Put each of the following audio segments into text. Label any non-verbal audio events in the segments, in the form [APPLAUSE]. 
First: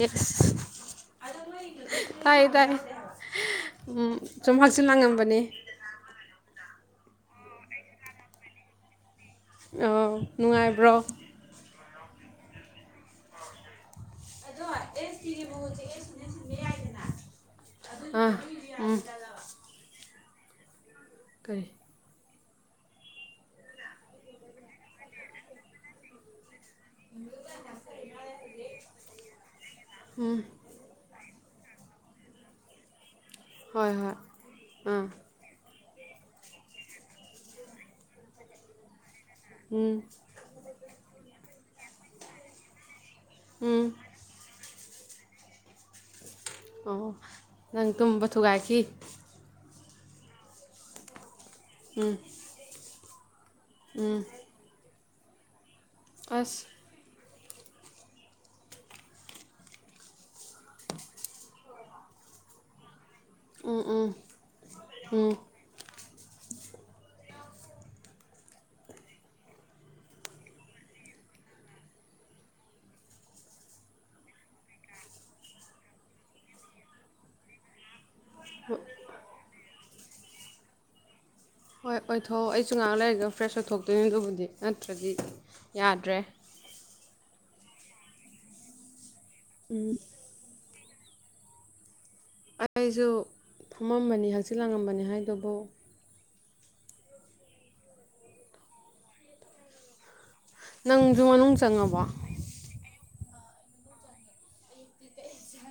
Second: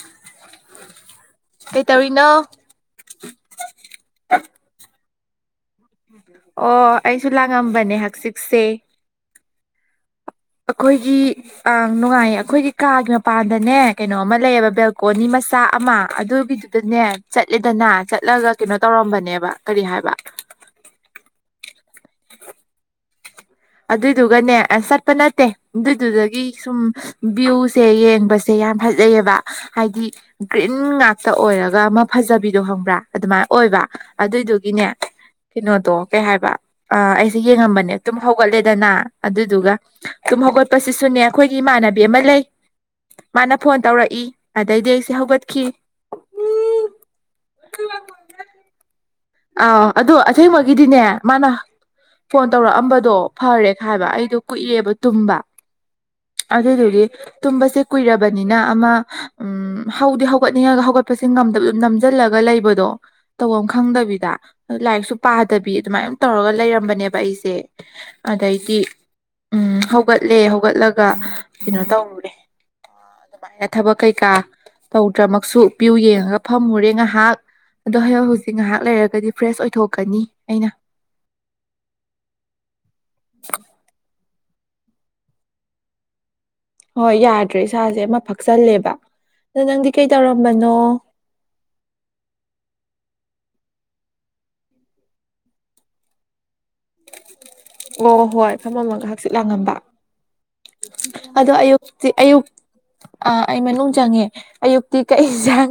ꯑꯦꯁ ꯀꯩꯇꯧꯔꯤꯅꯣ ꯇꯥꯏ ꯇꯥꯏ ꯆꯨꯝꯍꯥꯛꯁꯨ ꯂꯥꯡꯉꯝꯕꯅꯦ ꯑꯣ ꯑꯩꯁꯨ ꯂꯥꯡꯉꯝꯕꯅꯦ ꯍꯛꯆꯤꯛꯁꯦ ꯑ ꯑꯩꯈꯣꯏꯒꯤ ꯑꯪ ꯅꯨꯡꯉꯥꯏ ꯑꯩꯈꯣꯏꯒꯤ ꯀꯥꯒꯤ ꯃꯄꯥꯟꯗꯅꯦ ꯀꯩꯅꯣ ꯑꯃ ꯂꯩꯌꯦꯕ ꯕꯦꯜꯀꯣꯅꯤ ꯃꯆꯥ ꯑꯃ ꯑꯗꯨꯒꯤꯗꯨꯗꯅꯦ ꯆꯠꯂꯦꯗꯅ ꯑꯥ ꯆꯠꯂꯒ ꯀꯩꯅꯣ ꯇꯧꯔ ꯎꯝ ꯌꯥꯧꯔꯝꯕꯅꯦꯕ ꯀꯔꯤ ꯍꯥꯏꯕ ꯀꯔꯤ ꯑꯗꯨꯏꯗꯨꯒꯅꯦ ꯑꯁ ꯆꯠꯄ ꯅꯠꯇꯦ ꯑꯗꯨꯏꯗꯨꯗꯒꯤ ꯁꯨꯝ ꯚ꯭ꯌꯨꯁꯦ ꯌꯦꯡꯕꯁꯦ ꯌꯥꯝ ꯐꯖꯩꯑꯕ ꯍꯥꯏꯗꯤ ꯎꯝ ꯒ꯭ꯔꯤꯟ ꯉ ꯇ ꯑꯣꯏꯔꯒ ꯑꯃ ꯐꯖꯕꯤꯗꯣ ꯍꯪꯕ꯭ꯔꯥ ꯑꯗꯨꯃꯥꯏꯅ ꯑꯣꯏꯕ ꯍꯣꯏ ꯍꯣꯏ ꯑꯗꯨꯏꯗꯨꯒꯤꯅꯦ ꯑꯥ ꯀꯩꯅꯣ ꯑꯗꯣ ꯀꯩ ꯍꯥꯏꯕ ꯑ ꯑꯩꯁꯦ ꯌꯦꯡꯉꯝꯕꯅꯦ ꯑꯗꯨꯝ ꯍꯧꯒꯠꯂꯦꯗꯅ ꯑꯗꯨꯗꯨꯒ ꯎꯝ ꯇꯨꯝ ꯍꯧꯒꯠꯄꯁꯤꯁꯨꯅꯦ ꯑꯩꯈꯣꯏꯒꯤ ꯏꯃꯥꯟꯅꯕꯤ ꯑꯃ ꯂꯩ ꯃꯥꯅ ꯐꯣꯟ ꯎꯝ ꯇꯧꯔꯛꯏ ꯑꯗꯩꯗꯤ ꯑꯩꯁꯦ ꯍꯧꯒꯠꯈꯤ ꯑꯣ ꯅꯪ ꯇꯨꯝꯕ ꯊꯨꯒꯥꯏꯈꯤ ꯑꯥ ꯑꯗꯨꯗꯣ ꯑꯁꯦꯡꯕꯒꯤꯗꯤꯅꯦ ꯃꯥꯅ ꯎꯝ ꯐꯣꯟ ꯇꯧꯔꯛꯑꯝꯕꯗꯣ ꯐꯔꯦ ꯈꯥꯏꯕ ꯎꯝ ꯑꯩꯗꯣ ꯀꯨꯏꯑꯦꯕ ꯇꯨꯝꯕ ꯑꯁ ꯑꯗꯨꯗꯨꯗꯤ ꯇꯨꯝꯕꯁꯦ ꯀꯨꯏꯔꯕꯅꯤꯅ ꯑꯃ ꯎ ꯍꯧꯗꯤ ꯍꯧꯒꯠꯅꯤꯡꯉꯒ ꯍꯧꯒꯠꯄꯁꯦ ꯅꯝꯁꯤꯜꯂꯒ ꯂꯩꯕꯗꯣ ꯇ ꯎꯝ ꯎꯝ ꯈꯪꯗꯕꯤꯗ ꯂꯥꯏꯔꯤꯛꯁꯨ ꯎꯝ ꯄꯥꯗꯕꯤ ꯑꯗꯨꯃꯅ ꯇꯧꯔꯒ ꯂꯩꯔꯝꯕꯅꯦꯕ ꯑꯩꯁꯦ ꯑꯗꯩꯗꯤ ꯎꯝ ꯍꯧꯒꯠꯂꯦ ꯍꯧꯒꯠꯂꯒ ꯀꯩꯅꯣ ꯇꯧꯔꯨꯔꯦ ꯑꯗꯨꯃꯥꯏꯅ ꯊꯕꯛ ꯀꯩꯀꯥ ꯇꯧꯗ꯭ꯔꯃꯛꯁꯨ ꯄ꯭ꯌꯨ ꯌꯦꯡꯉꯒ ꯐꯝꯃꯨꯔꯦ ꯉꯥꯏꯍꯥꯛ ꯍ ꯍꯨꯁꯤꯛ ꯉꯍꯥꯛ ꯂꯩꯔꯦ ꯑꯣꯏꯊꯣꯛꯀꯅꯤ ꯑꯩꯅ ꯍꯣꯏ ꯑꯣꯏꯊꯣꯛꯑꯣ ꯑꯩꯁꯨ ꯉꯥꯛ ꯂꯩꯔꯒ ꯐ꯭ꯔꯦꯁ ꯑꯣꯏꯊꯣꯛꯇꯣꯏꯅꯦ ꯑꯗꯨꯕꯨꯗꯤ ꯅꯠꯇ꯭ꯔꯗꯤ ꯌꯥꯗ꯭ꯔꯦ ꯍꯣꯏ ꯌꯥꯗ꯭ꯔꯦ ꯏꯁꯥꯁꯦ ꯑꯃ ꯐꯛꯆꯜꯂꯦꯕ ꯑꯗꯣ ꯅꯪꯗꯤ ꯎꯝ ꯀꯩ ꯇꯧꯔꯝꯕꯅꯣ ꯑꯩꯁꯨ ꯐꯝꯃꯝꯕꯅꯤ ꯍꯛꯆꯤꯜ ꯂꯥꯡꯉꯝꯕꯅꯤ ꯍꯥꯏꯗꯨꯕꯨ ꯑꯣ ꯍꯣꯏ ꯐꯝꯃꯒ ꯍꯛꯆꯤꯠ ꯂꯥꯡꯉꯝꯕ ꯅꯪꯁꯨ ꯑꯗꯣ ꯃꯅꯨꯡ ꯆꯪꯉꯕꯣ ꯑꯌꯨꯛꯇꯛꯇꯤ ꯑꯌꯨꯛ ꯑꯥ ꯑꯩ ꯃꯅꯨꯡ ꯆꯪꯉꯦ ꯑꯌꯨꯛꯇꯤ ꯀꯩ ꯏꯟꯁꯥꯡ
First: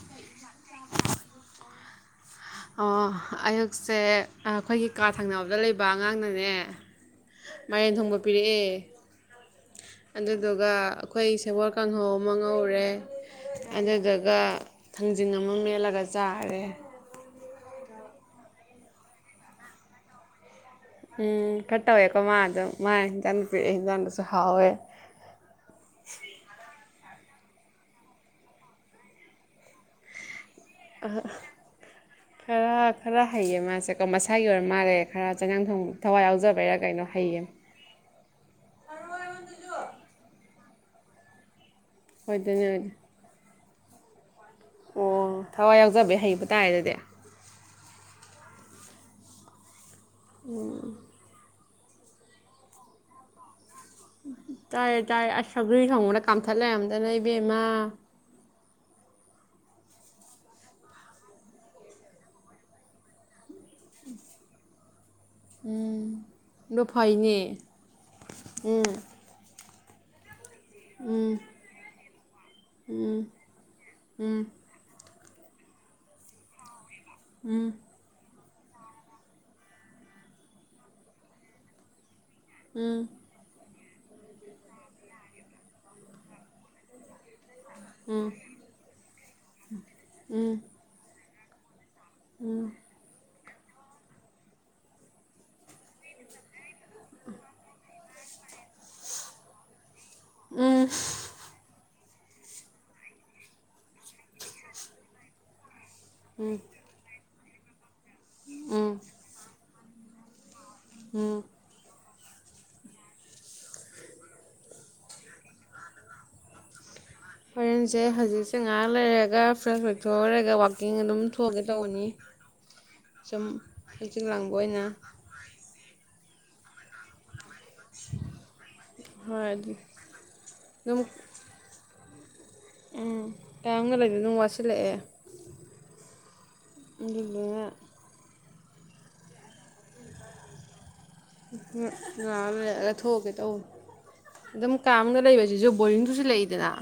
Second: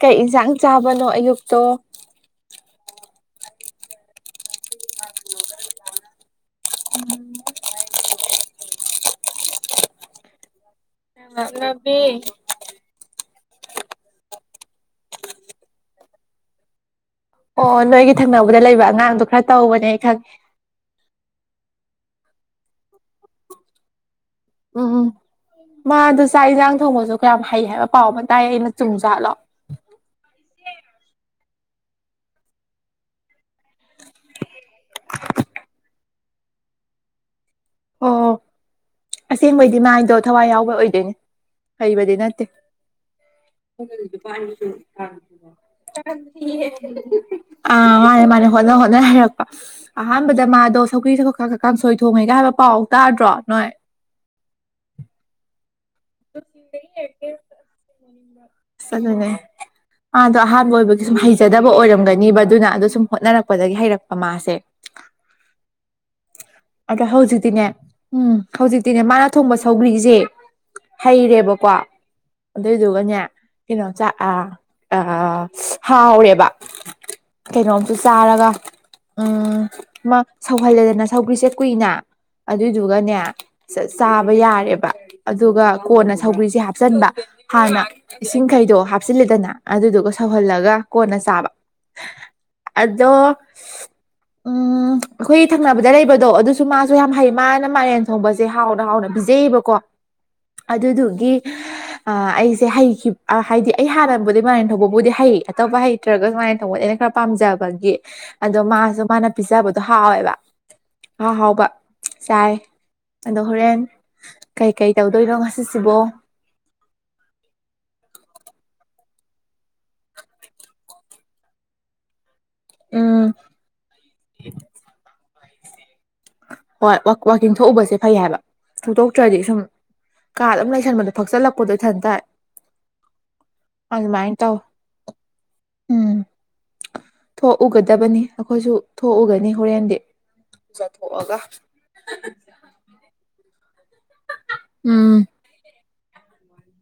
ꯀꯩ ꯌꯦꯟꯁꯥꯡ ꯆꯥꯕꯅꯣ ꯑꯌꯨꯛꯇꯣ [UNINTELLIGIBLE] ꯑꯣ ꯑꯌꯨꯛꯁꯦ ꯑꯩꯈꯣꯏꯒꯤ ꯀꯥꯔ ꯊꯪꯅꯕꯗ ꯂꯩꯕ ꯑꯉꯥꯡꯅꯅꯦ ꯃꯔꯦꯟ ꯊꯣꯡꯕ ꯄꯤꯔꯛꯑꯦ ꯑꯗꯨꯗꯨꯒ ꯑꯩꯈꯣꯏ ꯁꯦꯒꯣꯜ ꯅꯛꯅꯕꯤ ꯀꯥꯡꯍꯧ ꯑꯃ ꯉꯧꯔꯦ ꯑꯗꯨꯗꯨꯒ ꯊꯥꯡꯖꯤꯡ ꯑꯃ ꯃꯦꯠꯂꯒ ꯆꯥꯔꯦ ꯑꯣ ꯅꯣꯏꯒꯤ ꯊꯪꯅꯕꯗ ꯂꯩꯕ ꯑꯉꯥꯡꯗꯣ ꯈꯔ ꯇꯧꯕꯅꯦ ꯈꯪꯉꯦ ꯎꯝ ꯈꯠꯇ ꯑꯣꯏꯀꯣ ꯃꯥꯗ ꯃꯥ ꯆ ꯎꯝ ꯎꯝ ꯃꯥ ꯑꯗꯨ ꯆꯥꯛ ꯏꯟꯖꯥꯡ ꯊꯣꯡꯃꯁꯨ ꯀꯌꯥꯝ ꯍꯩ ꯍꯥꯏꯕ ꯄꯥꯎ ꯑꯃ ꯇꯥꯏ ꯑꯩꯅ ꯆꯨꯝꯖꯥꯠꯂꯣ ꯑ ꯈꯔ ꯈꯔ ꯍꯩꯌꯦ ꯃꯥꯁꯦꯀꯣ ꯃꯁꯥꯒꯤ ꯑꯣꯏꯔ ꯃꯥꯜꯂꯦ ꯈꯔ ꯆꯉꯡ ꯊꯣꯡ ꯊꯋꯥꯏ ꯌꯥꯎꯖꯕꯩꯔꯥ ꯀꯩꯅꯣ ꯍꯩꯌꯦ ꯑꯣ ꯑꯁꯦꯡꯕꯩꯗꯤ ꯃꯥꯏꯗꯣ ꯊꯋꯥꯏ ꯌꯥꯎꯕ ꯑꯣꯏꯗꯣꯏꯅꯦ ꯍꯩꯕꯗ ꯅꯠꯇꯦ ꯍꯣꯏꯗꯨꯅꯦ ꯑꯣ ꯊꯋꯥꯏ ꯌꯥꯎꯖꯕ ꯍꯩꯕ ꯇꯥꯔꯦ ꯑꯗꯨꯗꯤ ꯑ ꯃꯥꯥꯟꯅꯦ ꯃꯥꯅꯦ ꯍꯣꯠꯅ ꯍꯣꯠꯅ ꯍꯩꯔꯛꯄ ꯑꯍꯥꯟꯕꯗ ꯃꯥꯗꯣ ꯁꯧꯒ꯭ꯔꯤ ꯁꯥ ꯀꯀ ꯁꯣꯏ ꯊꯣꯡꯉꯦꯒ ꯍꯥꯏꯕ ꯄꯥꯎ ꯇꯥꯗ꯭ꯔꯣ ꯅꯣꯏ ꯭ꯔꯨꯏ ꯊꯣꯡꯕꯗ ꯀꯥꯝꯊꯠ ꯗꯒꯤ ꯂꯩꯔꯝꯗꯅ ꯏꯕꯦꯝꯃ ꯆꯖꯅꯦ ꯃꯥꯗꯣ ꯑꯍꯥꯟꯕ ꯑꯣꯏꯕꯒꯤ ꯁꯨꯝ ꯍꯩꯖꯗꯕ ꯑꯣꯏꯔꯝꯒꯅꯤꯕ ꯑꯗꯨꯅ ꯑꯗꯣ ꯁꯨꯝ ꯍꯣꯠꯅꯔꯛꯄꯗꯒꯤ ꯍꯩꯔꯛꯄ ꯃꯥꯁꯦ ꯑꯗ ꯍꯧꯖꯤꯛꯇꯤꯅꯦ ꯎꯝ ꯍꯧꯖꯤꯛꯇꯤꯅꯦ ꯃꯥꯅ ꯊꯣꯡꯕꯁ ꯊꯧꯒ꯭ꯔꯤꯁꯦ ꯍꯩꯔꯦꯕꯀꯣ ꯑꯗꯨꯏꯗꯨꯒꯅꯦ ꯀꯩꯅꯣ ꯆ ꯑ ꯍꯥꯎꯔꯦꯕ ꯀꯩꯅꯣꯝꯁꯨ ꯆꯥꯔꯒ ꯎꯝ ꯃꯥ ꯁꯧꯍꯜꯂꯦꯗꯅ ꯁꯧꯒ꯭ꯔꯤꯁꯦ ꯀꯨꯏꯅ ꯑꯗꯨꯏꯗꯨꯒꯅꯦ ꯆꯥꯕ ꯌꯥꯔꯦꯕ ꯑꯗꯨꯒ ꯀꯣꯟꯅ ꯁꯧꯕꯧꯤꯁꯦ ꯍꯥꯞꯆꯤꯟꯕ ꯍꯥꯟꯅ ꯏꯁꯤꯡꯈꯩꯗꯣ ꯍꯥꯞꯆꯤꯜꯂꯦꯗꯅ ꯑꯗꯨꯗꯨꯒ ꯁꯧꯍꯜꯂꯒ ꯀꯣꯟꯅ ꯆꯥꯕ ꯑꯗꯣ ꯎꯝ ꯑꯩꯈꯣꯏ ꯊꯪꯅꯕꯗ ꯂꯩꯕꯗꯣ ꯑꯗꯨ ꯁ ꯃꯥꯁꯨ ꯌꯥꯝ ꯍꯩ ꯃꯥꯅ ꯃꯥꯏꯔꯦꯟ ꯊꯣꯡꯕꯁꯦ ꯍꯥꯎꯅ ꯍꯥꯎꯅ ꯄꯤꯖꯩꯑꯕꯀꯣ ꯑꯗꯨꯗꯨꯒꯤ ꯑ ꯑꯩꯁꯦ ꯍꯩꯈꯤꯕ ꯍꯥꯏꯗꯤ ꯑꯩ ꯍꯥꯟꯅꯝꯕꯗꯤ ꯃꯔꯦꯟ ꯊꯧꯕꯕꯨꯗꯤ ꯍꯩ ꯑꯇꯣꯞꯄ ꯍꯩ ꯅꯠꯇ꯭ꯔꯒ ꯁꯨꯃꯥꯏꯅ ꯇꯧꯕꯅꯦ ꯑꯩꯅ ꯈꯔ ꯄꯥꯝꯖꯕꯒꯤ ꯑꯗꯣ ꯃꯥꯁꯨ ꯃꯥꯅ ꯄꯤꯖꯕꯗꯣ ꯍꯥꯎꯋꯦꯕ ꯑꯥꯎꯍꯥꯎꯕ ꯆꯥꯏ ꯑꯗꯣ ꯍꯣꯔꯦꯟ ꯀꯩ ꯀꯩ ꯇꯧꯗꯣꯏꯅꯣ ꯉꯁꯤꯁꯤꯕꯣ ꯍꯣꯔꯦꯟꯁꯦ ꯍꯧꯖꯤꯛꯁꯦ ꯉꯥꯏꯥꯛ ꯂꯩꯔꯦꯒ ꯐ꯭ꯔꯦꯁ ꯑꯣꯏꯊꯔꯒ ꯋꯥꯛꯀꯤꯡ ꯑꯗꯨꯝ ꯊꯣꯛꯑꯒꯦ ꯇꯧꯕꯅꯤ ꯎꯝ ꯁꯨꯝ ꯍꯆꯤ ꯂꯥꯡꯕ ꯑꯣꯏꯅ ꯍꯣꯏ ꯋꯥꯀꯋꯥ ꯍꯤꯡꯊꯣꯛꯎꯕꯁꯦ ꯐꯩ ꯍꯥꯏꯕ ꯊꯨꯇꯣꯛꯇ꯭ꯔꯗꯤ ꯍꯣꯏ ꯁꯨꯝ ꯑꯗꯨ ꯀꯥ ꯑꯗꯨꯝ ꯂꯩꯁꯟꯕꯗꯣ ꯐꯛꯆꯜꯂꯛꯄꯗꯣ ꯏꯊꯟ ꯇꯥꯏ ꯎꯝ ꯇꯒ ꯂꯩꯗꯅ ꯑꯗꯨꯝ ꯇꯧ ꯋꯥꯁꯤꯜꯂꯛꯑꯦ ꯎꯝ ꯊꯣꯛꯎꯒꯗꯕꯅꯤ ꯑꯩꯈꯣꯏꯁꯨ ꯊꯣꯛꯎꯒꯅꯤ ꯍꯣꯔꯦꯟꯗꯤ ꯆꯠꯊꯣꯛꯑꯒ ꯎ ꯂꯒ ꯊꯣꯛꯑꯒꯦ ꯇꯧ ꯑꯗꯨꯝ ꯀꯥꯝꯒ ꯎꯝ ꯂꯩꯕꯁꯤꯁꯨ ꯣꯂꯤꯅ ꯂꯩꯗꯅ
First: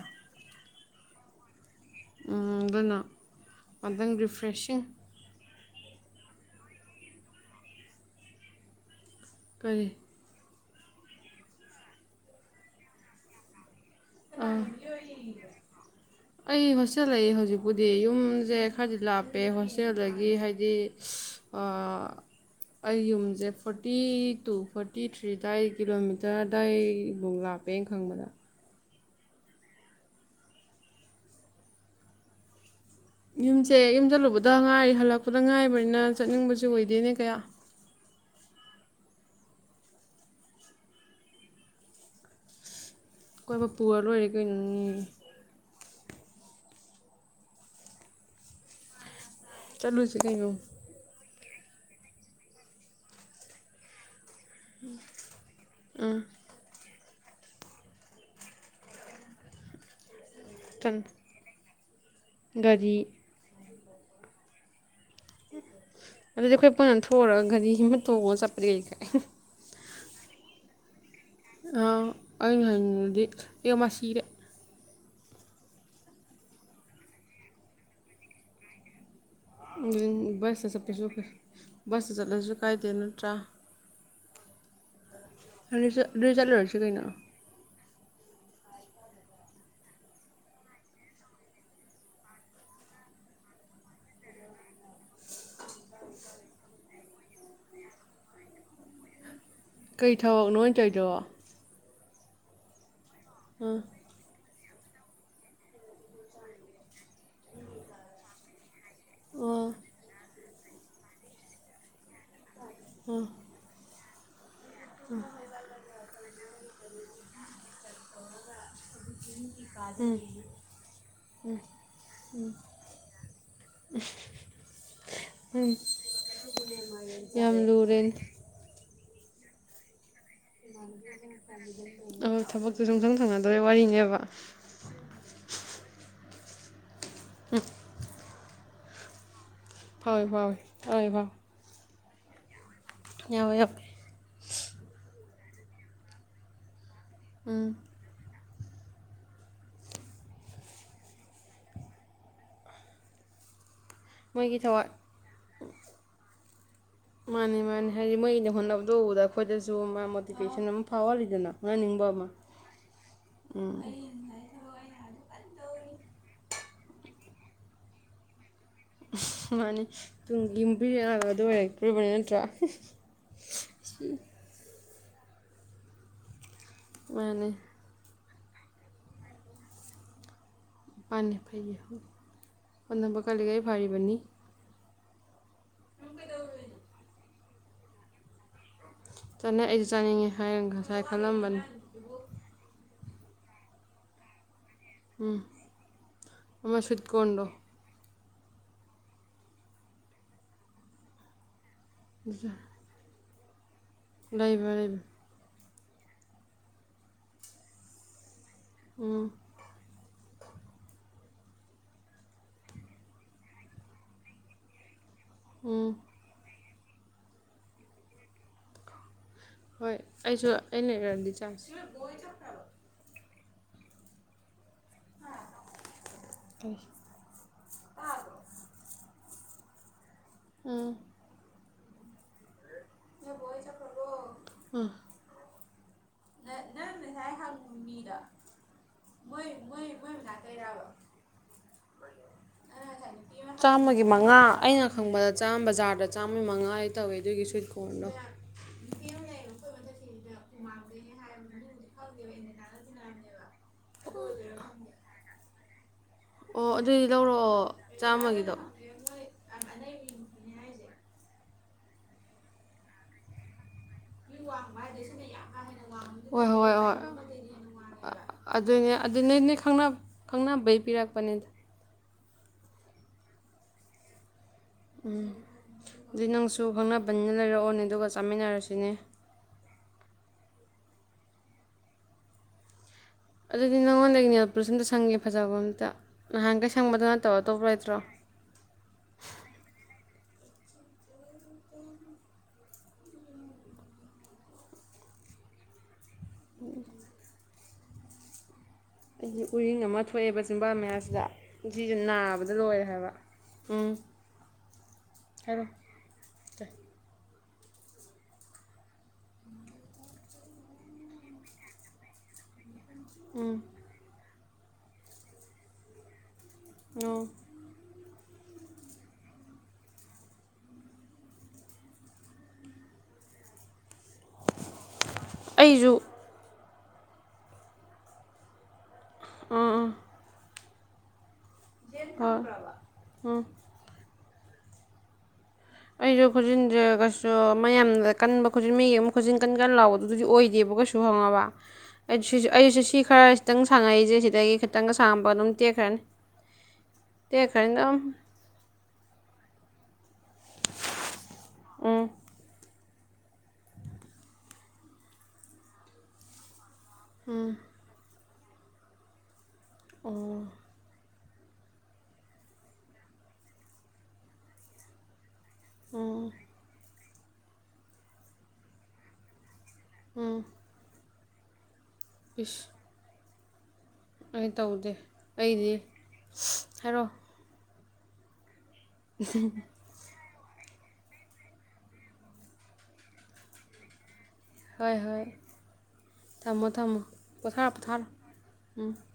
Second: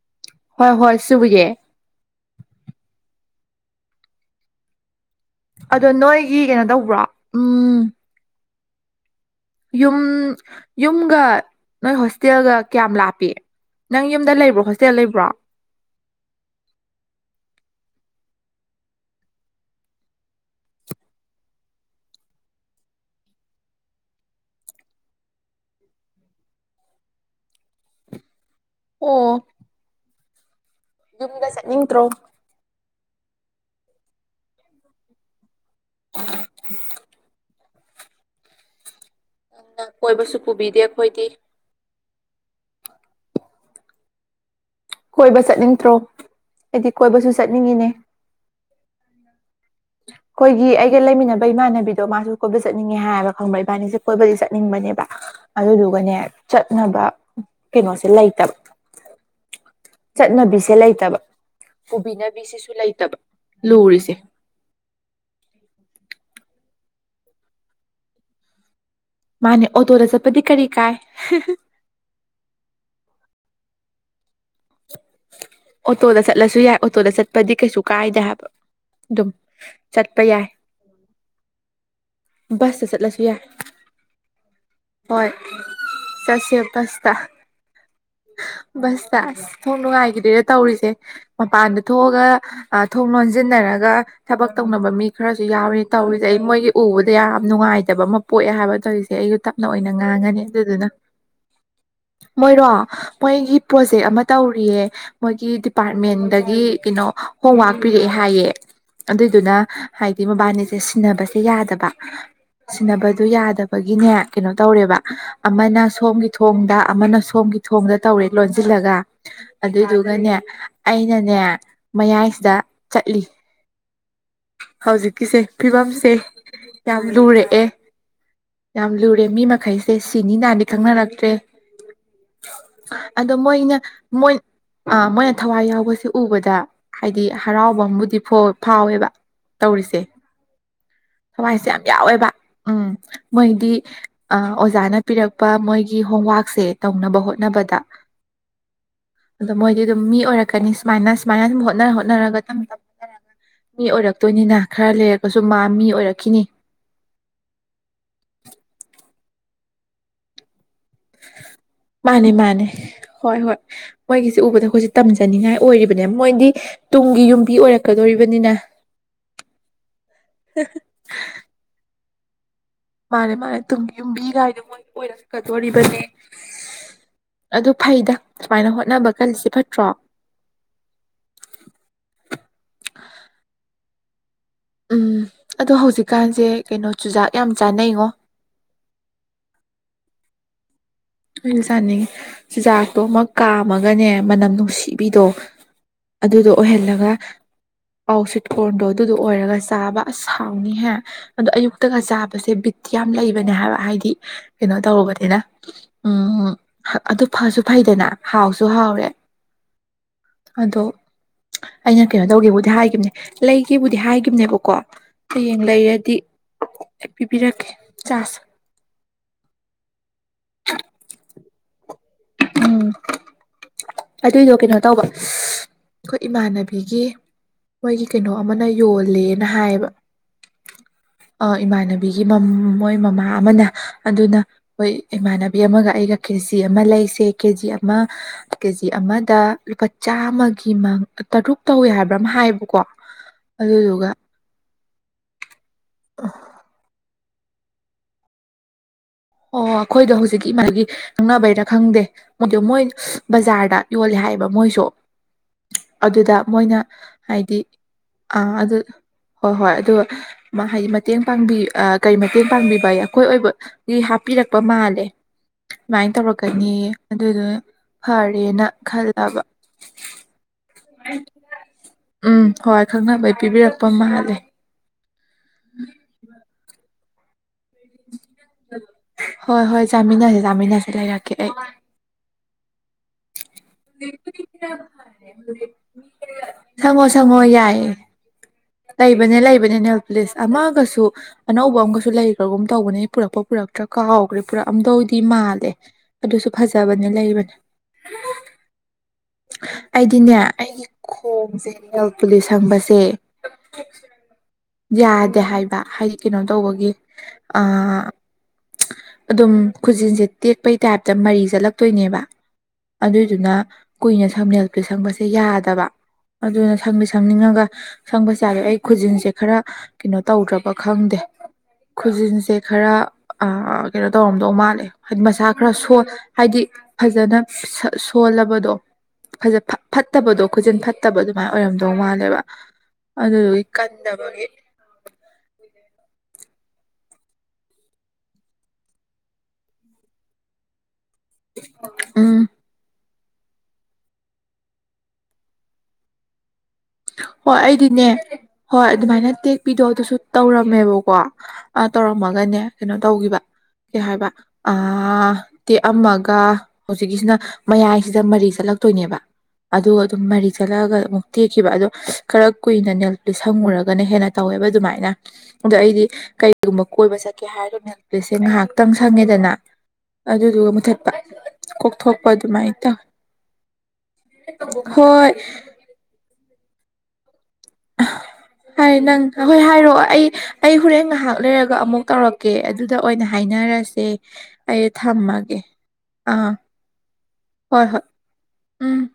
ꯍꯣꯏ ꯍꯣꯏ ꯁꯨꯕꯒꯤꯦ ꯑꯗꯨꯅ ꯇꯪ ꯔꯤꯐ꯭ꯔꯦꯁꯤꯡ ꯑꯗꯣ ꯅꯣꯏꯒꯤ ꯀꯩꯅꯣ ꯇꯧꯕ꯭ꯔꯣ ꯎꯝ ꯀꯔꯤ ꯌꯨꯝ ꯌꯨꯝꯒ ꯅꯣꯏ ꯍꯣꯁꯇꯦꯜꯒ ꯀꯌꯥꯝ ꯂꯥꯞꯄꯤ ꯅꯪ ꯌꯨꯝꯗ ꯑ ꯂꯩꯕ꯭ꯔꯣ ꯍꯣꯁꯇꯦꯜ ꯂꯩꯕ꯭ꯔꯣ ꯑꯩ ꯍꯣꯁꯇꯦꯜꯂꯑꯦ ꯍꯧꯖꯤꯛꯄꯨꯗꯤ ꯌꯨꯝ ꯁꯦ ꯈꯔꯗꯤ ꯂꯥꯞꯄꯦ ꯍꯣꯁꯇꯦꯜꯗꯒꯤ ꯍꯥꯏꯗꯤ ꯑꯩ ꯌꯨꯝꯁꯦ ꯐꯣꯔꯇꯤ ꯇꯨ ꯐꯣꯔꯇꯤ ꯊ꯭ꯔꯤꯗ꯭ꯋꯥꯏ ꯀꯤꯂꯣꯃꯤꯇꯔꯗꯥ꯭ꯏꯒꯕꯨꯂꯥꯛ ꯍꯥꯄꯦ ꯈꯪꯕꯗ ꯑꯣ ꯌꯨꯝꯗ ꯆꯠꯅꯤꯡꯠꯇ꯭ꯔꯣ ꯌꯨꯝꯁꯦ ꯌꯨꯝ ꯆꯜꯂꯨꯕꯗ ꯉꯥꯏꯔꯤ ꯍꯜꯂꯛꯄꯗ ꯉꯥꯏꯕꯅꯤꯅ ꯆꯠꯅꯤꯡꯕꯁꯨ ꯑꯣꯏꯗꯦꯅꯦ ꯀꯌꯥ ꯅꯅ ꯀꯣꯏꯕꯁꯨ ꯄꯨꯕꯤꯗꯦ ꯑꯩꯈꯣꯏꯗꯤ ꯑꯩꯣꯏꯕ ꯄꯨꯔ ꯂꯣꯏꯔꯦ ꯀꯣꯏ ꯀꯣꯏꯕ ꯆꯠꯅꯤꯡꯗ꯭ꯔꯣ ꯑꯩꯗꯤ ꯀꯣꯏꯕꯁꯨ ꯆꯠꯅꯤꯡꯉꯤꯅꯦ ꯆꯠꯂꯨꯁꯤ ꯀꯩꯅꯣ ꯑꯩꯈꯣꯏꯒꯤ ꯑꯩꯒ ꯂꯩꯃꯤꯟꯅꯕ ꯏꯃꯥꯟꯅꯕꯤꯗꯣ ꯃꯥꯁꯨ ꯀꯣꯏꯕ ꯆꯠꯅꯤꯡꯉꯦ ꯍꯥꯏꯕ ꯈꯪꯕ ꯏꯕꯥꯅꯤꯁꯦ ꯀꯣꯏꯕꯗꯤ ꯆꯠ ꯆꯠꯅꯤꯡꯕꯅꯦꯕ ꯑꯗꯨꯗꯨꯒꯅꯦ ꯎꯝ ꯆꯠꯅꯕ ꯀꯩꯅꯣꯁꯦ ꯂꯩꯇꯕ ꯆꯠꯅꯕꯤꯁꯦ ꯆꯠꯂꯨ ꯂꯩꯇꯕ ꯄꯨꯕꯤꯅꯕꯤꯁꯤꯁꯨ ꯒꯥꯔꯤ ꯂꯩꯇꯕ ꯂꯔꯤꯁꯦ ꯑꯗꯨꯗꯤ ꯑꯩꯈꯣꯏ ꯄꯨꯅ ꯊꯣꯛꯑꯒ ꯘꯔꯤ ꯑꯃ ꯇꯣꯡꯉꯒ ꯆꯠꯄꯗꯤ ꯀꯔꯤ ꯈꯔ ꯃꯥꯅꯦ ꯑꯣꯇꯣꯗ ꯆꯠꯄꯗꯤ ꯀꯔꯤ ꯀꯥꯏ ꯑꯥ ꯑ ꯍꯗꯤ ꯑꯦ ꯃꯁꯤ ꯁꯤꯔꯦ ꯑꯣꯇꯣꯗ ꯆꯠꯂꯁꯨ ꯌꯥꯏ ꯑꯣꯇꯣꯗ ꯆꯠꯄꯗꯤ ꯀꯩꯁꯨ ꯀꯥꯏꯗ ꯍꯥꯏꯕ ꯑꯗꯨꯝ ꯆꯠꯄ ꯎ ꯌꯥꯏ ꯕꯁꯇ ꯆꯠꯄꯁꯨ ꯕꯁꯇ ꯆꯠꯂꯁꯨ ꯕꯁꯇ ꯀꯥꯏꯗꯦ ꯆꯠꯂꯁꯨ ꯅꯠꯇ꯭ꯔꯥ ꯌꯥꯏ ꯍꯣꯏ ꯑꯗꯨ ꯆꯠ ꯑꯗꯨ ꯆꯠꯁꯦ ꯆꯠꯂꯨꯔꯁꯤ ꯀꯩꯅꯣ ꯄꯥꯁꯇꯥ ꯕꯁꯇ ꯑꯁ ꯊꯣꯡ ꯅꯨꯡꯉꯥꯏꯈꯤꯗꯦꯔ ꯇꯧꯔꯤꯁꯦ ꯃꯄꯥꯟꯗ ꯊꯣꯛꯑꯒ ꯊꯣꯡ ꯂꯣꯟꯁꯤꯟꯅꯔ ꯊꯕꯛ ꯇꯧꯅꯕ ꯃꯤ ꯈꯔꯁꯨ ꯌꯥꯎ ꯇꯧꯔꯤꯁꯦ ꯑꯩ ꯃꯣꯏꯒꯤ ꯎꯕꯗ ꯌꯥꯝ ꯅꯨꯡꯉꯥꯏꯇꯕ ꯑꯃ ꯄꯣꯛꯑꯦ ꯍꯥꯏꯕ ꯇꯧꯔꯤꯁꯦ ꯑꯩꯁꯨ ꯇꯞꯅ ꯑꯣꯏꯅ ꯀꯩ ꯉꯥꯡꯉꯅꯤ ꯊꯕꯛꯅꯣ ꯑꯣꯏꯅ ꯑꯗꯨꯗꯨꯅ ꯇꯧꯔꯤꯗꯣ ꯑꯥ ꯃꯣꯏꯔꯣ ꯃꯣꯏꯒꯤ ꯄ꯭ꯔꯣꯖꯦꯛ ꯑꯃ ꯇꯧꯔ ꯄꯌꯦ ꯃꯣꯏꯒꯤ ꯗꯤꯄꯥꯔꯠꯃꯦꯟꯗꯒꯤ ꯀꯩꯅꯣ ꯍꯣꯝꯋꯔꯛ ꯄꯤꯔꯛꯑꯦ ꯍꯥꯏꯌꯦ ꯑꯗꯨꯏꯗꯨꯅ ꯑꯥ ꯍꯥꯏꯗꯤ ꯃꯣꯕꯥꯏꯜꯅꯤꯁꯦ ꯁꯤꯟꯅꯕꯁꯦ ꯌꯥꯗꯕ ꯑꯥ ꯁꯤꯟꯅꯕꯗꯨ ꯎꯝ ꯌꯥꯗꯕꯒꯤꯅꯦ ꯀꯩꯅꯣ ꯇꯧꯔꯦꯕ ꯑꯃꯅ ꯁꯣꯝꯒꯤ ꯊꯣꯡꯗ ꯑꯃꯅ ꯁꯣꯝꯒꯤ ꯊꯣꯡꯗ ꯇꯧꯔꯦ ꯂꯣꯟꯁꯤꯜꯂꯒ ꯑꯗꯨꯗꯨꯒꯅꯦ ꯑꯩꯅꯅꯦ ꯃꯌꯥꯏꯁꯤꯗ ꯆꯠꯂꯤ ꯎ ꯍꯧꯖꯤꯛꯀꯤꯁꯦ ꯐꯤꯕꯝꯁꯦ ꯌꯥꯝ ꯌꯥꯝ ꯂꯨꯔꯛꯑꯦ ꯂꯨꯔꯦ ꯌꯥꯝ ꯂꯨꯔꯦ ꯃꯤꯃꯥꯏꯁꯦ ꯁꯤ ꯑꯣ ꯑꯗꯣ ꯃꯣꯏꯅ ꯃꯣꯏ ꯑ ꯃꯣꯏꯅ ꯊꯋꯥꯏ ꯌꯥꯎꯕꯁꯦ ꯎꯕꯗ ꯍꯥꯏꯗꯤ ꯎꯝ ꯍꯔꯥꯎꯕ ꯑꯃꯕꯨꯗꯤ ꯐꯥꯎꯋꯦꯕ ꯇꯧꯔꯤꯁꯦ ꯍꯣꯏ ꯍꯣꯏ ꯍꯣꯏ ꯐ ꯊꯋꯥꯏꯁꯦ ꯌꯥꯝ ꯌꯥꯎꯋꯦꯕ ꯎꯝ ꯃꯣꯏꯗꯤ ꯑꯣꯖꯥꯅ ꯄꯤꯔꯛ ꯑ ꯃꯣꯏꯒꯤ ꯍꯣꯝꯋꯥꯔꯛꯁꯦ ꯇꯧꯅꯕ ꯎꯝ ꯍꯣꯠꯅꯕꯗ ꯑꯗꯣ ꯃꯣꯏꯗꯤ ꯑꯗꯨꯝ ꯃꯤ ꯑꯣꯏꯔꯛꯀꯅꯤ ꯁꯨꯃꯥꯏꯅ ꯁꯨꯃꯥꯏꯅ ꯑꯗꯨꯝ ꯍꯣꯠꯅꯔ ꯍꯣꯠꯅꯔꯒꯝ ꯍꯣꯠꯅꯔꯒ ꯃꯤ ꯑꯣꯏꯔꯛꯇꯣꯏꯅꯤꯅ ꯃꯣꯏꯒꯤ ꯊꯋꯥꯏ ꯈꯔ ꯂꯩꯔꯒꯁꯨ ꯃꯥ ꯃꯤ ꯑꯣꯏꯔꯛꯈꯤꯅꯤ ꯃꯥꯅꯤ ꯃꯥꯅꯤ ꯍꯥꯏꯗꯤ ꯃꯩꯅ ꯍꯣꯠꯅꯕꯗ ꯎꯧꯕꯗ ꯑꯩꯈꯣꯏꯗꯁꯨ ꯃꯥ ꯃꯣꯇꯤꯚꯦꯁꯟ ꯑꯗꯨꯝ ꯃꯥꯅꯦ ꯃꯥꯅꯦ ꯍꯣꯏ ꯍꯣꯏ ꯎꯝ ꯃꯣꯏꯒꯤꯁꯦ ꯎꯕꯗ ꯑꯩꯈꯣꯏꯁꯦ ꯇꯝꯖꯅꯤꯡꯉꯥꯏ ꯑꯣꯏꯔꯤꯕꯅꯦ ꯃꯣꯏꯗꯤ ꯇꯨꯡꯒꯤ ꯌꯨꯝꯕꯤ ꯑꯣꯏꯔꯛꯀꯗꯣꯔꯤꯕꯅꯤꯅ ꯃꯥꯅꯤ ꯇꯨꯡꯒꯤ ꯌꯨꯝꯕꯤꯔꯂꯕ ꯑꯗꯨ ꯑꯣꯏꯔꯛꯇꯣꯔꯤꯕꯅꯤ ꯅꯠꯇ꯭ꯔꯥ ꯃꯥꯅꯦ ꯃꯥꯅꯦ ꯌꯨꯝꯕꯤꯒꯥꯏꯗꯣꯏ ꯑꯣꯏꯔꯛꯀꯗꯣꯔꯤꯕꯅꯤ ꯃꯥꯅꯦ ꯑꯗꯨ ꯐꯩꯗ ꯁꯨꯃꯥꯏꯅ ꯍꯣꯠꯅꯕ ꯀꯜꯂꯤꯁ ꯐꯠꯇ꯭ꯔꯣ ꯄ ꯐꯩꯌꯦꯦ ꯑꯅ ꯄ ꯀ ꯂꯩꯒꯩ ꯐꯥꯔꯤꯕꯅꯤ ꯎꯝ ꯑꯗꯣ ꯍꯧꯖꯤꯛꯀꯥꯟꯁꯦ ꯀꯩꯅꯣ ꯆꯨꯖꯥꯛ ꯌꯥꯝ ꯆꯥꯅꯩꯉꯣ ꯆꯠꯅ ꯑꯩꯗꯤ ꯆꯥꯅꯤꯡꯉꯦ ꯍꯥꯏꯔꯒ ꯀ ꯆꯥꯅꯤꯡꯉꯤ ꯆꯤꯟꯖꯥꯛꯇꯣ ꯑꯃ ꯀꯥꯝꯃꯒꯅꯦ ꯃꯅꯝ ꯅꯨꯡꯁꯤ ꯇꯤꯚꯤꯗꯣ ꯎꯝ ꯑꯗꯨꯗꯣ ꯑꯃ ꯁ꯭ꯋꯤꯠ ꯑꯣꯏꯍꯜꯂꯒ ꯀꯣꯔꯟꯗꯣ ꯄꯥꯎ ꯁꯤꯠꯀꯣꯟꯗꯣ ꯑꯗꯨꯗꯣ ꯑꯣꯏꯔꯒ ꯆꯥꯕ ꯑꯁ ꯁꯥꯎꯅꯤꯍꯦ ꯑꯗꯣ ꯑꯌꯨꯛꯇ ꯛꯇꯒ ꯑꯗꯨꯁꯨ ꯆꯥꯕꯁꯦ ꯕꯤꯠ ꯌꯥꯝ ꯂꯩꯕꯅꯦ ꯍꯥꯏꯕ ꯍꯥꯏꯗꯤ ꯂꯩꯕ ꯀꯩꯅꯣ ꯂꯩꯕ ꯇꯧꯔꯨꯔꯕꯅꯤꯅ ꯎꯝ ꯑꯗꯨ ꯐꯁꯨ ꯐꯩꯗꯅ ꯍꯥꯎꯁꯨ ꯍꯥꯎꯔꯦ ꯎꯝ ꯑꯗꯣ ꯑꯩꯅ ꯀꯩꯅꯣ ꯇꯧꯒꯦꯕꯨꯗꯤ ꯍꯥꯏꯈꯤꯕꯅꯦ ꯂꯩꯒꯕꯨꯗꯤ ꯍꯥꯏꯒꯤꯈꯤꯕꯅꯦꯕꯀꯣ ꯍꯌꯦꯡ ꯎꯝ ꯂꯩꯔꯗꯤ ꯄꯤꯕꯤꯔꯛꯀꯦ ꯆꯥꯖ ꯍꯣꯏ ꯑꯩꯁꯨ ꯑ ꯂꯩꯔꯗꯤ ꯆꯥꯔꯖ ꯎꯝ ꯑꯗꯨ ꯇꯏ ꯌ ꯀꯅꯍ ꯇꯧꯕ ꯑꯩꯈꯣꯏ ꯏꯃꯥꯟꯅꯕꯤꯒꯤ ꯃꯣꯏꯒꯤ ꯀꯩꯅꯣ ꯑꯃꯅ ꯌꯣꯂꯦ ꯍꯥꯏꯌꯦꯕ ꯎꯝ ꯏꯃꯥꯟꯅꯕꯤꯒꯤ ꯃ ꯃꯣꯏ ꯃꯃꯥ ꯑꯃꯅ ꯑꯗꯨꯅ ꯎꯝ ꯃꯣꯏ ꯏꯃꯥꯟꯅꯕꯤ ꯑꯃꯒ ꯑꯩꯒ ꯀꯦꯔꯆ ꯑꯃ ꯂꯩ ꯁꯦ ꯀꯦ ꯖꯤ ꯑꯃ ꯀꯦ ꯖꯤ ꯑꯃꯗ ꯂꯨꯄꯥ ꯆꯥꯝꯃꯒꯤ ꯃꯥꯡ ꯇꯔꯨꯛ ꯇꯧꯋꯦ ꯍꯥꯏꯕ꯭ꯔꯥ ꯑꯃ ꯍꯥꯏꯌꯦꯕꯀꯣ ꯆꯥꯝꯃꯒꯤ ꯑꯗꯨꯗꯨꯒ ꯃꯉꯥ ꯑꯩꯅ ꯈꯪꯕꯗꯥ ꯕꯖꯥꯔꯗ ꯆꯥꯝꯃꯒꯤ ꯃꯉꯥ ꯍꯥꯏ ꯇꯧ ꯑꯣꯏꯗꯣꯏꯒꯤ ꯁ ꯀꯣꯟꯅꯣ ꯑꯣ ꯑꯩꯈꯣꯏꯗꯣ ꯍꯧꯖꯤꯛꯀꯤ ꯃꯥꯒꯤ ꯈꯪꯅꯕꯩꯔ ꯈꯪꯗꯦ ꯃꯗꯣ ꯃꯣꯏ ꯕꯖꯥꯔꯗ ꯌꯣꯜꯂꯦ ꯍꯥꯏꯌꯦꯕ ꯃꯣꯏꯁꯨ [UNINTELLIGIBLE] ꯑꯗꯨꯗ ꯑꯣ ꯃꯣꯏꯅ ꯑꯗꯨꯗꯤ ꯍꯥꯏꯗꯤ ꯂꯧꯔꯛꯑꯣ ꯑꯥ ꯆꯥꯝꯃꯒꯤꯗꯣ ꯑꯗꯨ ꯍꯣꯏ ꯍꯣꯏ ꯑꯗꯨꯒ ꯍꯥꯏꯗꯤ ꯃꯇꯦꯡ ꯄꯥꯡꯕꯤ ꯀꯔꯤ ꯃꯇꯦꯡ ꯄꯥꯡꯕꯤꯕ ꯑꯩꯈꯣꯏ ꯑꯣꯏꯕ ꯍꯥꯞꯄꯤꯔꯛꯄ ꯃꯥꯜꯂꯦ ꯁꯨꯃꯥꯏꯅ ꯍꯣꯏ ꯇꯧꯔꯛꯀꯅꯤ ꯍꯣꯏ ꯍꯣꯏ ꯑꯗꯨꯗꯨ ꯑꯗꯨꯅꯦ ꯑꯗꯨꯅꯦꯅꯦ ꯈꯪꯅꯕꯩ ꯄꯤꯔꯛꯄꯅꯦꯗ ꯎꯝ ꯍꯣꯏ ꯈꯪꯅꯕꯩ ꯄꯤꯕꯤꯔꯛꯄ ꯃꯥꯜꯂꯦ ꯎꯝ ꯑꯗꯨꯩ ꯅꯪꯁꯨ ꯈꯪꯅꯕꯅꯤꯅ ꯂꯩꯔꯛꯑꯣꯅꯦ ꯑꯗꯨꯒ ꯆꯥꯃꯤꯟꯅꯔꯁꯤꯅꯦ ꯍꯣꯏ ꯍꯣꯏ ꯆꯥꯃꯤꯟꯅꯁꯦ ꯆꯥꯃꯤꯟꯅꯁꯦ ꯂꯩꯔꯛꯀꯦ ꯑꯩ ꯑꯗꯨꯗꯤ ꯅꯪꯉꯣꯟꯗꯒꯤ ꯅꯦꯜ ꯄꯨꯂꯤꯁ ꯑꯝꯇ ꯁꯪꯒꯦ ꯐꯖꯕ ꯑꯝꯇ ꯅꯍꯥꯟꯈꯩ ꯊꯃꯣ ꯁꯪꯕꯗꯣ ꯅꯠꯇꯕ ꯁꯃꯣ ꯑꯇꯣꯞꯄ ꯌꯥꯏ ꯂꯩꯇ꯭ꯔꯣ [UNINTELLIGIBLE] ꯂꯩꯕꯅꯦ ꯂꯩꯕꯅꯦ ꯅꯦꯜ ꯄꯨꯂꯤꯁ ꯑꯃꯒꯁꯨ ꯑꯅꯧꯕ ꯑꯃꯒꯁꯨ ꯂꯩꯈ꯭ꯔꯒꯨꯝ ꯇꯧꯕꯅꯦ ꯄꯨꯔꯛꯄ ꯄꯨꯔꯛꯄ ꯈ꯭ꯔ ꯀꯥꯎꯈ꯭ꯔꯦ ꯄꯨꯔꯥ ꯑꯝꯗ ꯑꯣꯏꯗꯤ ꯃꯥꯜꯂꯦ ꯑꯗꯨꯁꯨ ꯐꯖꯕꯅꯤ ꯂꯩꯕꯅꯤ ꯑꯩꯁꯦ ꯎꯔꯤꯪ ꯑꯃ ꯊꯣꯛꯑꯦꯕ ꯆꯤꯝꯕꯥ ꯃꯌꯥꯁꯤꯗ ꯈꯣꯡꯁꯦ ꯄꯨꯟꯁꯤꯁꯨ ꯅꯦꯜ ꯄꯨꯂꯤꯁ ꯅꯥꯕꯗ ꯂꯣꯏꯔꯦ ꯁꯪꯕꯁꯦ ꯍꯥꯏꯕ ꯎꯝ ꯌꯥꯗꯦ ꯍꯥꯏꯔꯣ ꯍꯥꯏꯕ ꯍꯥꯏꯗꯤ ꯀꯩꯅꯣ ꯇꯧꯕꯒꯤ ꯑ ꯑꯗꯨꯝ ꯈꯨꯖꯤꯟꯁꯦ ꯇꯦꯛꯄꯩ ꯇꯥꯏꯞꯇ ꯃꯔꯤ ꯆꯠꯂꯛꯇꯣꯏꯅꯦꯕ ꯑꯗꯨꯏꯗꯨꯅ ꯎꯝ ꯀꯨꯏꯅ ꯁꯝꯅꯦꯦꯜ ꯄꯦꯁꯪꯕꯁꯦ ꯌꯥꯗꯕ ꯑꯗꯨꯅ ꯁꯪꯗꯤ ꯑꯣ ꯁꯪꯅꯤꯡꯉꯒ ꯁꯪꯕ ꯆꯥꯗꯦ ꯑꯩ ꯈꯨꯖꯤꯟꯁꯦ ꯈꯔ ꯀꯩꯅꯣ ꯇꯧꯗ꯭ꯔꯕ ꯈꯪꯗꯦ ꯈꯨꯖꯤꯟꯁꯦ ꯈꯔ ꯀꯩꯅꯣ ꯇꯧꯔꯝꯗꯧ ꯃꯥꯜꯂꯦ ꯍꯥꯏꯗꯤ ꯃꯁꯥ ꯈꯔ ꯑꯩꯁꯨ ꯁꯣ ꯍꯥꯏꯗꯤ ꯐꯖꯅ ꯁꯣꯜꯂꯕꯗꯣ ꯐꯖ ꯑꯥ ꯑꯥ ꯐꯠꯇꯕꯗꯣ ꯈꯨꯖꯤꯟ ꯐꯠꯇꯕꯗꯣ ꯁꯃꯥꯏꯅ ꯑꯣꯏꯔꯝꯗꯧ ꯃꯥꯜꯂꯦꯕ ꯍꯣꯏ ꯎꯝ ꯑꯗꯨꯗꯨꯒꯤ ꯀꯟꯗꯕꯒꯤ ꯑꯩꯁꯨ ꯈꯣꯖꯤꯟꯒꯦꯁꯨ ꯃꯌꯥꯝꯗ ꯀꯟꯕ ꯈꯨꯖꯤꯟ ꯃꯤꯒꯤ ꯑꯃꯛ ꯈ ꯈꯨꯖꯤꯟ ꯀꯟꯒ ꯂꯥꯎꯕꯗꯨꯗꯤ ꯑꯣꯏꯗꯦꯕ ꯀꯩꯁꯨ ꯎꯝ [UNINTELLIGIBLE] ꯈꯔ ꯈꯤꯇꯪ ꯁꯥꯡꯉꯛꯏꯁꯦ ꯁꯤꯗꯒꯤ ꯈꯤꯇꯪꯒ ꯁꯥꯡꯝꯕ ꯑꯗꯨꯝ ꯇꯦꯛꯈ꯭ꯔꯅꯤ ꯍꯣꯏ ꯇꯦꯛꯈ꯭ꯔꯅꯤ ꯑꯗꯨꯝ ꯑꯩꯗꯤꯅꯦ ꯍꯣꯏ ꯑꯗꯨꯃꯥꯏꯅ ꯇꯦꯛꯄꯤꯗꯣ ꯑꯗꯨꯁꯨ ꯇꯧꯔꯝꯃꯦꯕꯀꯣ ꯎꯝ ꯇꯧꯔꯝꯃꯒꯅꯦ ꯀꯩꯅꯣ ꯇꯧꯈꯤꯕ ꯀꯩ ꯍꯥꯏꯕ ꯑ ꯇꯦꯛꯑ ꯑꯃꯒ ꯍꯧꯖꯤꯛꯀꯤꯁꯤꯅ ꯎꯝ ꯃꯌꯥꯏꯁꯤꯗ ꯃꯔꯤ ꯆꯠꯂꯛꯇꯣꯏꯅꯦꯕ ꯑꯗ ꯑꯗꯨꯝ ꯑꯣ ꯃꯔꯤ ꯆꯠꯂꯛꯑꯒ ꯑꯃꯨꯛ ꯈꯤꯕ ꯑꯗꯣ ꯈꯔ ꯀꯨꯏꯅ ꯅꯛꯇꯨ ꯁꯪꯉꯨꯔꯒꯅ ꯍꯦꯟꯅ ꯇꯧꯋꯦꯕ ꯑꯗꯨꯃꯥꯏꯅ ꯑꯗꯣ ꯑꯩꯗꯤ ꯎꯝ ꯀꯩꯒꯨꯝꯕ ꯀꯣꯏꯕ ꯆꯠꯀꯦ ꯍꯥꯏꯔꯅꯦꯦꯜ ꯄꯁꯦ ꯉꯥꯏꯍꯥꯛꯇꯪ ꯁꯪꯉꯦꯗꯅ ꯎꯝ ꯑꯗꯨꯗꯨꯒ ꯃꯨꯊꯠꯄ ꯀꯣꯛꯊꯣꯛꯄ ꯏꯁ ꯑꯗꯨꯃꯥꯏꯅ ꯇꯧꯋ ꯑꯩ ꯇꯧꯗꯦ ꯑꯩꯗꯤ ꯍꯥꯏꯔꯣꯑꯣ ꯍꯥꯏ ꯅꯪ ꯑꯩꯣꯏ ꯍꯥꯏꯔꯛꯑꯣ ꯑꯩ ꯑꯩ ꯍꯣꯔꯦꯟ ꯉꯥꯏꯍꯥꯛ ꯂꯩꯔꯒ ꯑꯃꯨꯛ ꯇꯧꯔꯛꯀꯦ ꯑꯗꯨꯗ ꯑꯣꯏꯅ ꯍꯥꯏꯅꯔꯁꯦ ꯑꯩ ꯍꯣꯏ ꯍꯣꯏ ꯊꯝꯃꯒꯦ ꯑꯥ ꯊꯝꯃꯣ ꯊꯝꯃꯣ ꯄꯊꯥꯔ ꯍꯣꯏ ꯄꯊꯥ ꯍꯣꯏ ꯎꯝ